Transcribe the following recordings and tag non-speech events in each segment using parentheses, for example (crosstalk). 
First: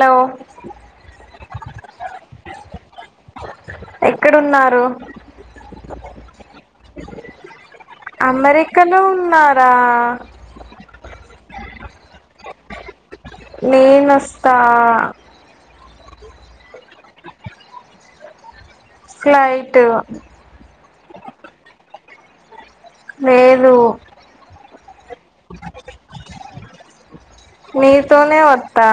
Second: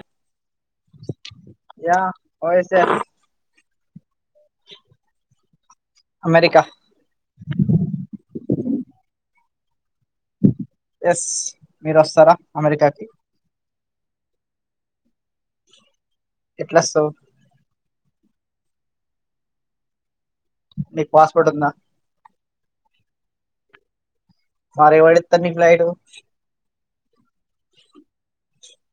లో యా వై సే ఎక్కడున్నారు అమెరికా అమెరికానో ఉన్నారా ఎస్ మీరు వస్తారా అమెరికా కి నేనొస్తా ఎట్లా వస్తావ్ ఫ్లైట్ నీకు పాస్పోర్ట్ ఉందా లేదు మరి ఎవడు ఇత్తడు ఫ్లైట్ నీతోనే వత్తా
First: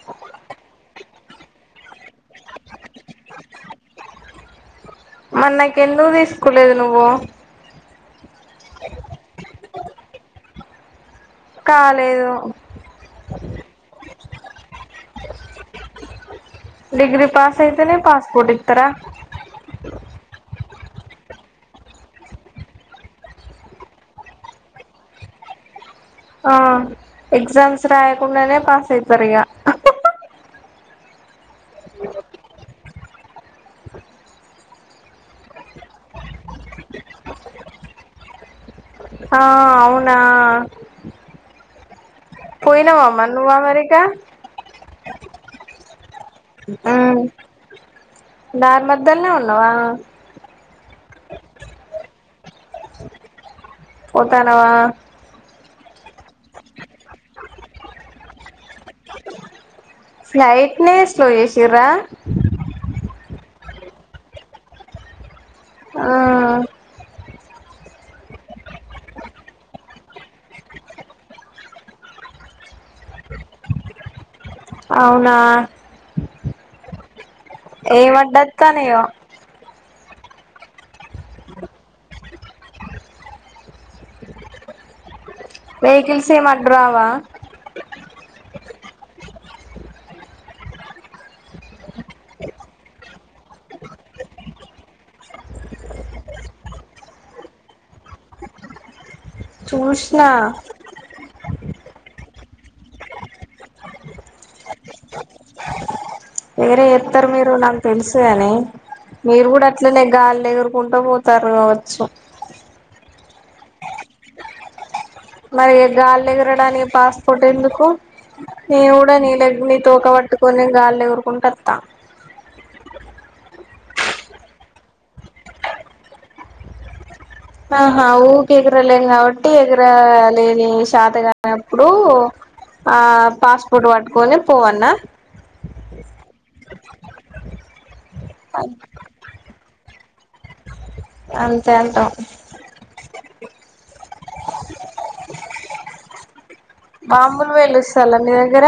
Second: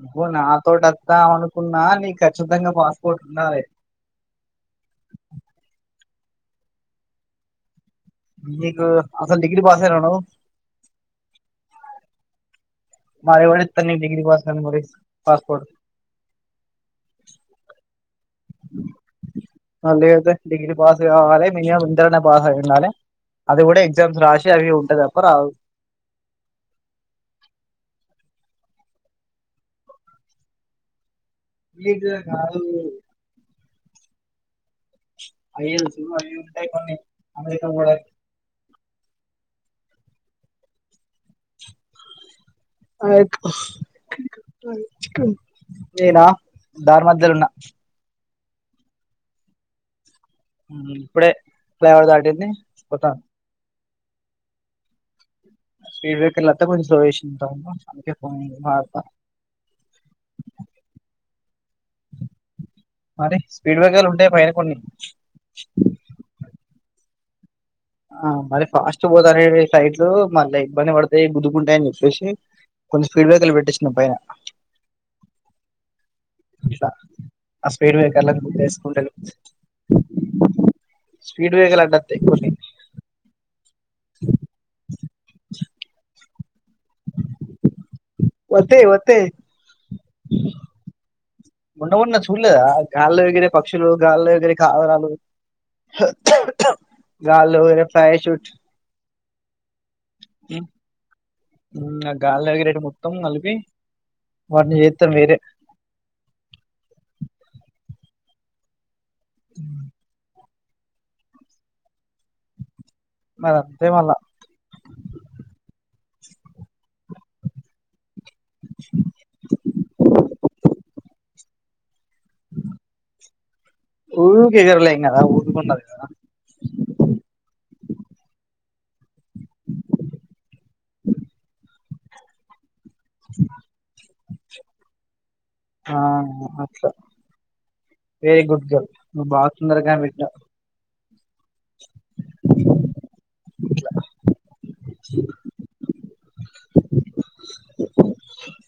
నువ్వు నాతోటి అత్తవు అనుకున్నా నీ ఖచ్చితంగా పాస్పోర్ట్ ఉండాలే మరి నాకు ఎందుకు తీసుకోలేదు నువ్వు మీకు అసలు డిగ్రీ పాసైనవా నువ్వు కాలేదు మరీ ఎవడు ఇత్తడు నీకు డిగ్రీ పాస్ కానిది మరి పాస్పోర్ట్ డిగ్రీ పాస్ అయితేనే పాస్పోర్ట్ ఇత్తర లేకపోతే డిగ్రీ పాస్ కావాలే మీడియం ఇంటర్ అన్న పాస్ అయ్యి ఉండాలే అది కూడా ఎగ్జామ్స్ రాసి అవి ఉంటా తప్ప రావు ఆ ఎగ్జామ్స్ రాయకుండానే పాస్ అయితారు ఇగ ఈజీ గా కాదు అయ్యల్స్ అవ్వి ఉంటాయి కొన్ని అమెరికా పోవడానికి ఆ అవునా పోయినవా మరి నువ్వు అమెరికా (unintelligible) ఇడా హు దారి మద్యల్నే ఉన్నావా ఉమ్ ఇప్పుడే ఫ్లై ఓవర్ దాటింది పోత పోతానవా (unintelligible) అందుకే పోన్ నాడుతా ఫ్లైట్ నే స్లో చేసిర్రా మరి స్పీడ్ బ్రేకర్లు ఉంటాయి పైన కొన్ని ఆ ఆ మరి ఫాస్ట్ పోతనై ఫ్లైట్లు మళ్ళా ఇబ్బంది పడతాయి గుద్దుకుంటాయని చెప్పేసి కొన్ని స్పీడ్ బ్రేకర్లు పెట్టిచ్చినము పైన అవునా అట్లా ఆ స్పీడ్ బ్రేకర్లు గుద్దేసుకుంటా ఏమడ్డత్తనయో వెళ్ళిపో స్పీడ్ బేకర్లు అడ్డు వత్తాయి కొన్ని వెహికల్స్ ఏం అడ్డు రావా వతే వతే ఉన్న ఉన్నా చూలేదా గాల్లో ఎగిరే పక్షులు గాల్లో ఎగిరే కావరాలు గాల్లో ఎగిరే ప్యారాసూట్ చూసిన ఇంకా గాల్లో ఎగిరేటి మొత్తం కలిపి వాటిని చేత్తారు వేరే వేరే చెస్తారు మీరు నాకు తెలుసు కాని మీరు కూడా అట్లనే గాల్లేగురు కుంట పోతారు కావచ్చు మరి అంతే మళ్ళా మరి గాల్లో ఎగరడానికి పాస్పోర్ట్ ఎందుకు నేను కూడా నీతోక పట్టుకొని గాలి ఎగురుకుంటను త ఊకె ఎగరంలే గదా ఓపిక ఉండాలి కదా ఆహా ఊకె ఎగరలేం కాబట్టి ఎగరలేని శాతకానప్పుడు ఆ పాస్పోర్ట్ పట్టుకొని పోవాల్న్న ఆ అట్ల వెరీ గుడ్ గల్ నువ్వు బాగా తొందరగా కనిపెట్టినావ్ అంతే అంటావ్ బాంబులు పేలుస్తాల మీదగ్గర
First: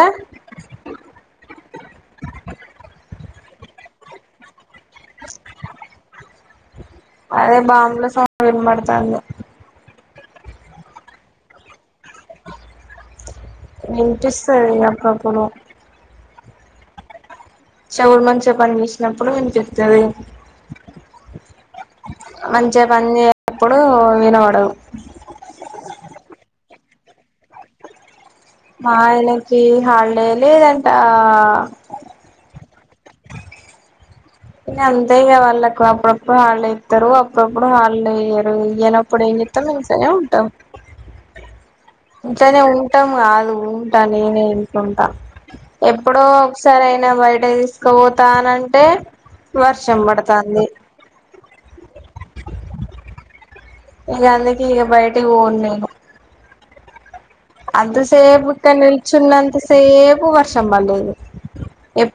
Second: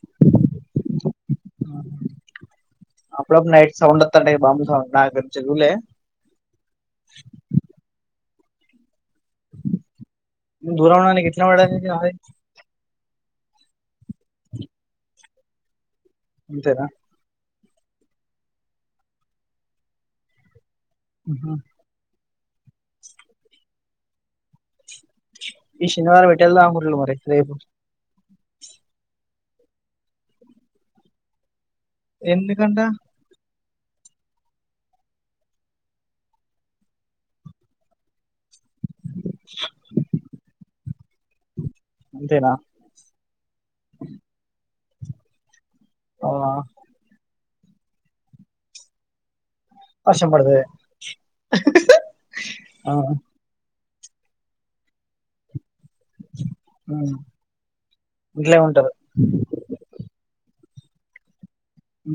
అప్పుడప్పుడు నైట్ సౌండ్ వస్తుంటే బాంబు సౌండ్ నువ్వు చూడలే అదే బాంబ్ల సౌండ్ వినబడుతాంది దూరం ఉన్నది నీకు ఎట్లా వినపడ్డది మరి వినిపిస్తాది అప్పుప్పుడు అంతేనా చెవులు మంచిగా పని చేేసినప్పుడు వినిపిత్తది ఉమ్ హు మంచిగా పని చేయనప్పుడు వినబడవు ఈ శనివారం ఎటెల్దాము అనుకుంటుర్రు మరి రేపు మాయనకి హాల్డేలేదంటా ఎందుకంట అంతే వాళ్ళకు అప్పుడప్పుడు హాలిడే ఇస్తారు అప్పుడప్పుడు హాలిడే ఇయ్యారు ఇయన ఇప్పుడు ఏం చెత్త ఇంట్లోనే ఉంటాం అంతేనా ఉంటం కాదు ఉంటా నేను ఇంట్లో ఉంటా ఎప్పుడో అవునా ఒకసారి అయినా బయట తీ పోతానంటే వర్ వర్షం పడుతది ఆ ఇగ అందుకే ఈగ బయటికి పొను నేను ఉమ్ అంత సేపు ఇక్కడ నిల్చున్నంత సేపు వర్షం పలేదు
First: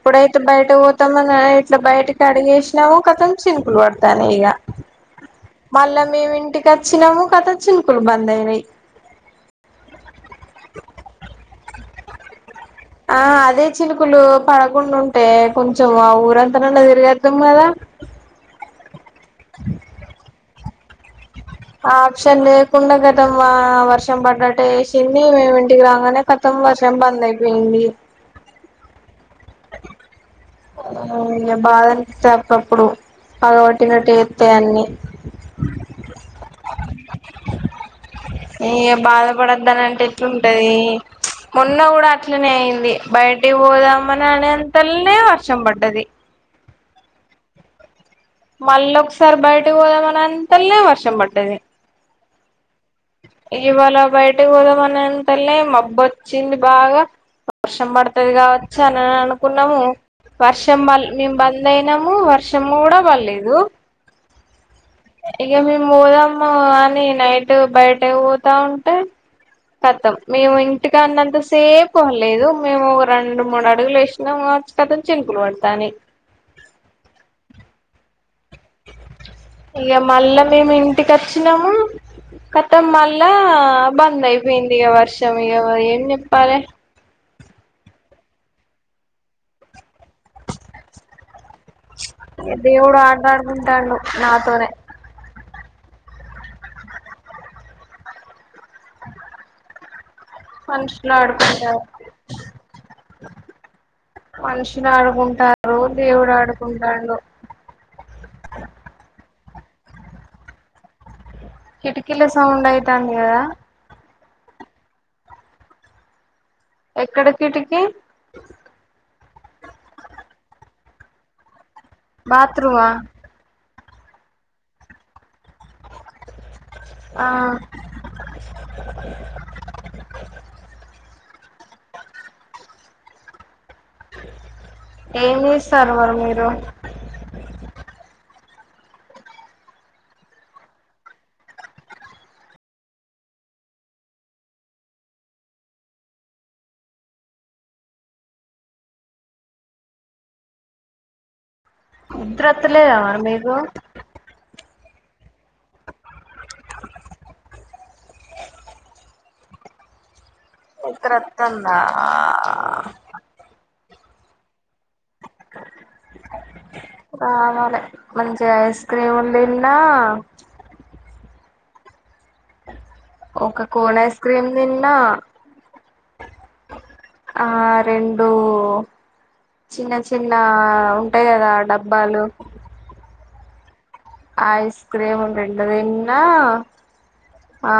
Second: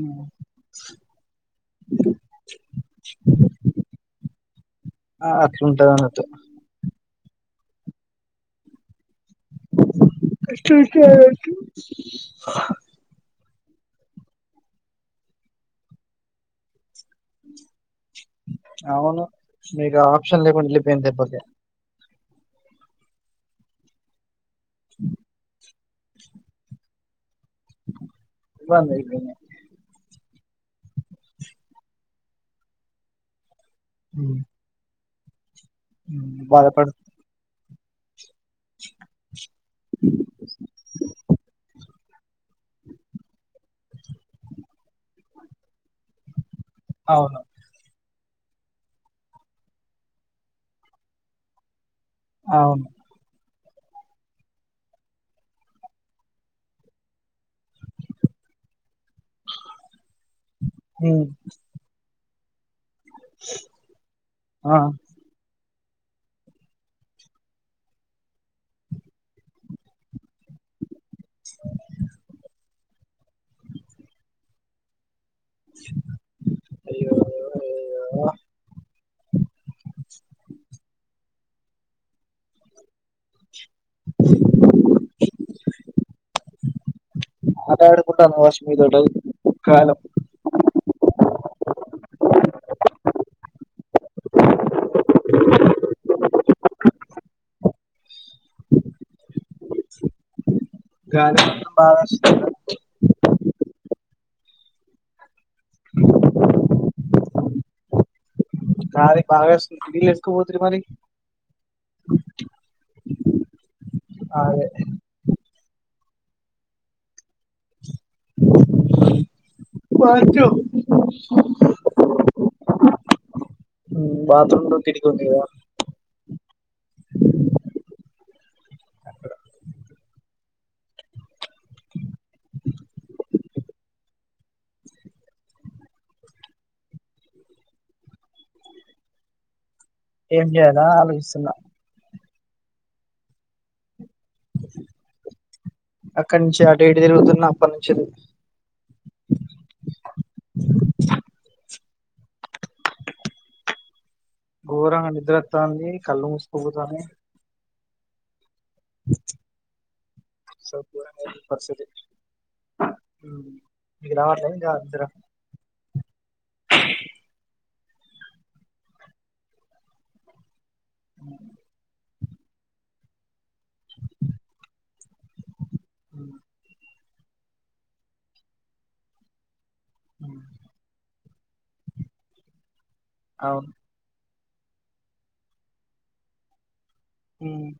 మ్ బయట పోతామోని ఇట్లా బయటకి అడిగేసినామో కథం చినుకులు పడతాయనీ ఇక అ ఆ అట్లుంటది మనతో ఇటు వచ్చినము కతం చినుకులు బందయినాయి. ఎట్లా ఉంటది ఆ అదే చినుకులు పడకుండా ఉంటే కొంచెం ఆ ఊరంతనన్న తిరగోదు ము గదా అవును మీకు ఆప్షన్ లేకుండ లేకుండా వెళ్ళిపోయింది దెబ్బకే ఆ ఆప్షన్ లేకుండా కథం ఆ వర్షం పడ్డాట్ లేసింది మేము ఇంటికి రాంగానే కతం వర్షం బంద్ అయిపోయింది దయాన్నే అయిపొయింది ఇ బాధనిపిత్తది అప్పుడప్పుడు పగబట్టినట్టు ఎత్తయి అన్ని బయ పడు ఏ ఇగ బాధపడద్దని అంటే ఎట్లుంటది మొన్న కూడా అట్లనే అయింది బయటకి పోదామని అనేంతల్నే వర్షం పడ్డది అవును మళ్ళ ఒకసారి బయటకి పోదామని అంతల్నే వర్షం పడ్డది అవును ఇవాళ బయటకి పోదామాని అంతల్లే మబ్బు వచ్చింది బాగా వర్షం పడుతది కావచ్చు అనే అనుకున్నాము వర్షం బల్ మ్ మేము బంద్ అయినాము వర్షం కూడా పడలేదు ఆ ఇగ మేము పోదాము అని నైట్ బయట పోతా ఉంటే కతం మేము ఇంటికి అన్నంత సేపు పల్లెదు మేము ఒక రెండు మూడు అడుగులు వేసినాము కథం చినుకులు పడుతన్నాయి అయ్యో అయ్యో అయ్యో ఇగ మళ్ళా మేమి ఇంటికి అచ్చి క్షణము కతం మళ్ళా బంద్ అయిపోయిందిగ వర్షం ఇగ ఏం జెప్పాలే ఆట అడుకుంటన్న వాషందటదు కాలం దేవుడు ఆటాడుకుంటాండు నాతోనే మనుషులు గాలి ఆడుకుంట మాత్రం బాగా వస్తుంది మనుషులు ఆడుకుంటారు దేవుడు ఆడుకుంటాడు గాలి బాగా వస్తుంది ఇల్లు వేసుకోకపోతిరి మరి కిటికీల సౌండ్ అయితాంది కదా అదే ఎక్కడ కిటికిీ వచ్చు బాత్రూమా బాత్రూ రూమ్లో కిటికీ ఉందిగద ఆ ఏం జేస్తారు మరి మీరు ఏం జెయాలా ఆలోచిస్తున్నా అక్కడ నుంచి ఆటుఇటు తిరుగుతున్న అప్పటి నుంచెల్లి నిద్రత్త లేదా మరి మీకు ఘోరంగా నిద్రత్తాంది కళ్ళు మూసుకుపోతాని సో నిద్ర ఘోరంగా అత్తందా ఉ ఇంటికి రావట్లేదు ఇద్దరం ఆమె మంచిగ ఐస్ క్రీమ్ందిన్నా అ ఓకా కోన్ ఐస్ క్రీమ్ తిన్న ఉమ్, ఆ రెండు చిన్న చిన్న ఉమ్, ఉంటయి కదా డబ్బాలు అవును ఐస్ క్రీమ్లు రెండుదిన్న ఉమ్. ఆ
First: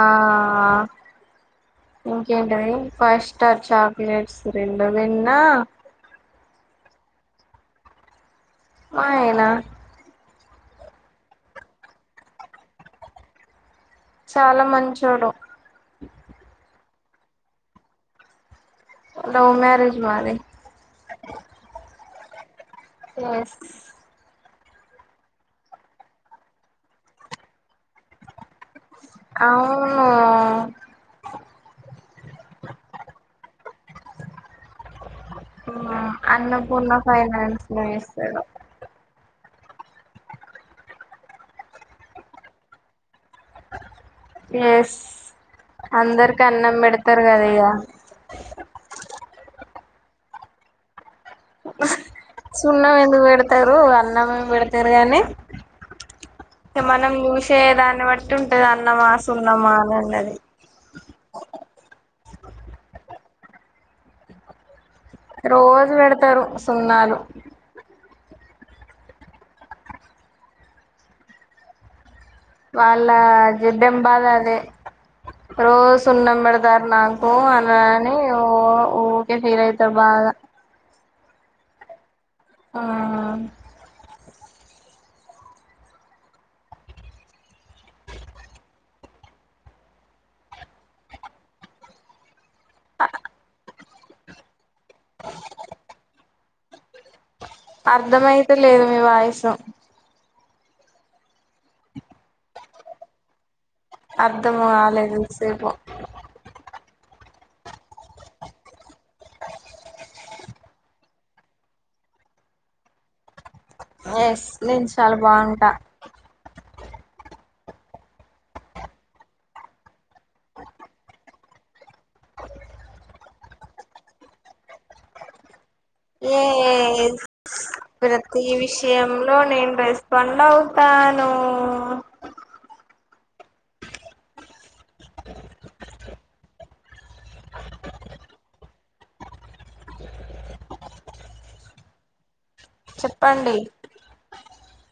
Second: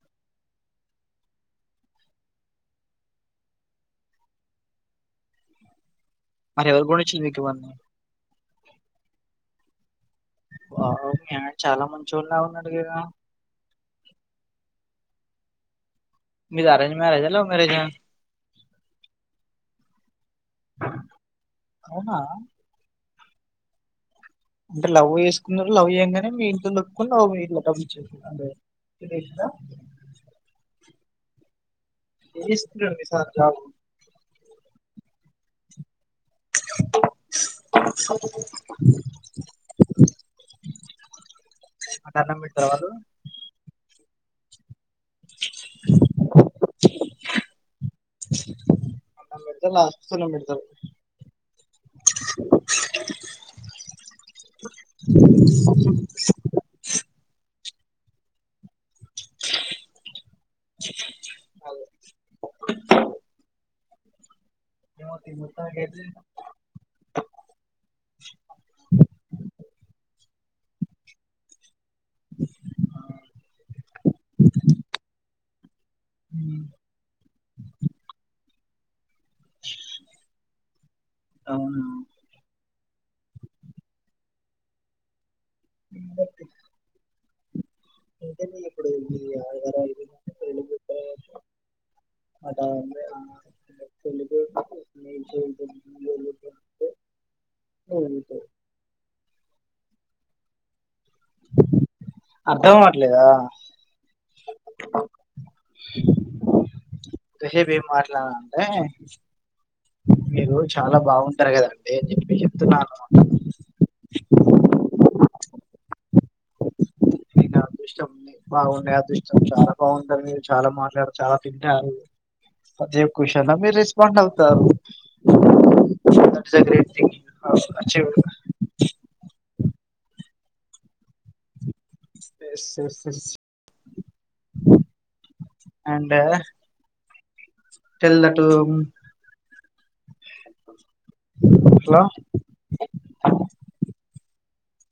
ఇంకేంటిది ఫైవ్ స్టార్ చాక్లెట్స్ రెండు తిన్న మర ఎవరు గోనిచారు మీకువన్నా మా అయినా ఆహా మీ అయిన చాలా మంచోడిలా ఉన్నాడు కదా చాలా మంచోడు మీది అరేంజ్ మ్యారేజ్ ఆ లవ్ మ్యారేజ్ ఆ లవ్ మ్యరేజ్ మాది అవునా యెస్ అంటే లవ్ చేసుకున్నారు లవ్ చేయగానే మీ ఇంట్లో ఒప్పుకుని (unintelligible) అవును ఏం చేస్తుటాడు మీ సార్ జాబ్ అన్నపూర్ణ ఫైనాన్స్ లో చేస్తాడు అంటే అన్నం పెడతారా వాళ్ళు ఎస్ అందరికి అన్నం పెడతారు కదా ఇగ అలా అయితే లాస్ట్కీ సునమ్ పెడతారు సున్నాం ఎందుకు పెడతారు అన్నం ఏమి పెడతారు గానీ మనం చూసేదాన్ని బట్టి ఉంటది అన్నమా సున్నమా అని ఉన్నది (unintelligible) ఏమో తిని మొత్తానికి రోజు అయితే పెడతారు సున్నాలు వాళ్ళ జెడం బాధ అదే రోజు ఉమ్, సున్నాంబడతారు నాకు అనని ఓ ఊకే ఫీల్ అయితారు బాగా అవునా మ్మ్ ే అంటే మీరు ఇప్పుడు మీ (unintelligible) పెళ్ళి చేసినపుడు మీరు (unintelligible) అర్థమైత లేదు మీ వాయిస్ అర్థం అవవట్లేదా అర్థం కాలేదు ఇంతసేపు ఇంతసేపు ఏం మాట్లాడా అంటే మీరు చాలా బాగుంటారు కదండి చెప్పి చెప్తున్నాను ఎస్ నేను చాలా బాగుంటా మీకు అదృష్టం బాగుండే అదృష్టం చాలా బాగుంటారు మీరు చాలా మాట్లాడరు చాలా తింటారు అదే క్వశ్చన్ మీరు రెస్పాండ్ అవుతారు ఫర్ థాట్ సెక్రెటరీ ఆ అచీవ్ ఈ విషయంలో నేను రెస్పాండ్ అవుతాను SS yes and tell that home hello చెప్పండి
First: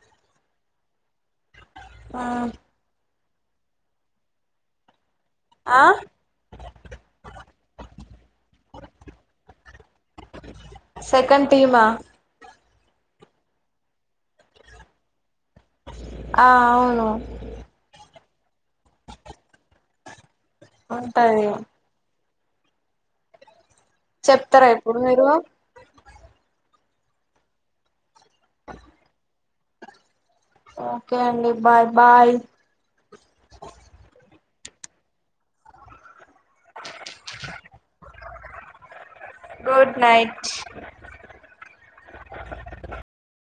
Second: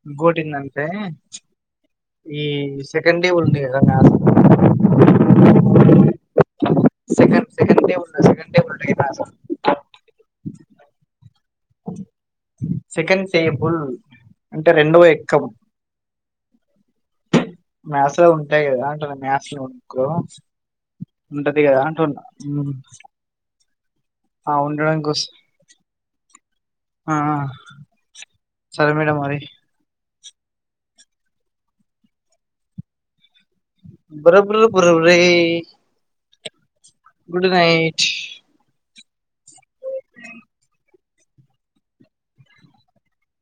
ఇంకోటి ఏందీ అంటే ఈ ఉమ్, సెకండ్ డే ఉంది కదా న ఆ సెకండ్ సెకండ్కే వస్తడు సెకండ్ (inaudible) సెకండ్ టీమా సకండ్ టేబుల్ అంటే రెండవ ఎక్కం ఆ అవును మ్యాథ్స్లో ఉంటాయి కదా అంటున్న మ్యాథ్స్ లో బుక్ ఉంటది కదా అంటున్న ఉం ఆ చెప్తారా ఇప్పుడు మీరు ఉండడానికోసం ఆ సరే మేడం మరి ఓకే అండి బాయ్ బాయ్ బురబుర బురబురే గుడ్ నైట్ గుడ్ నైట్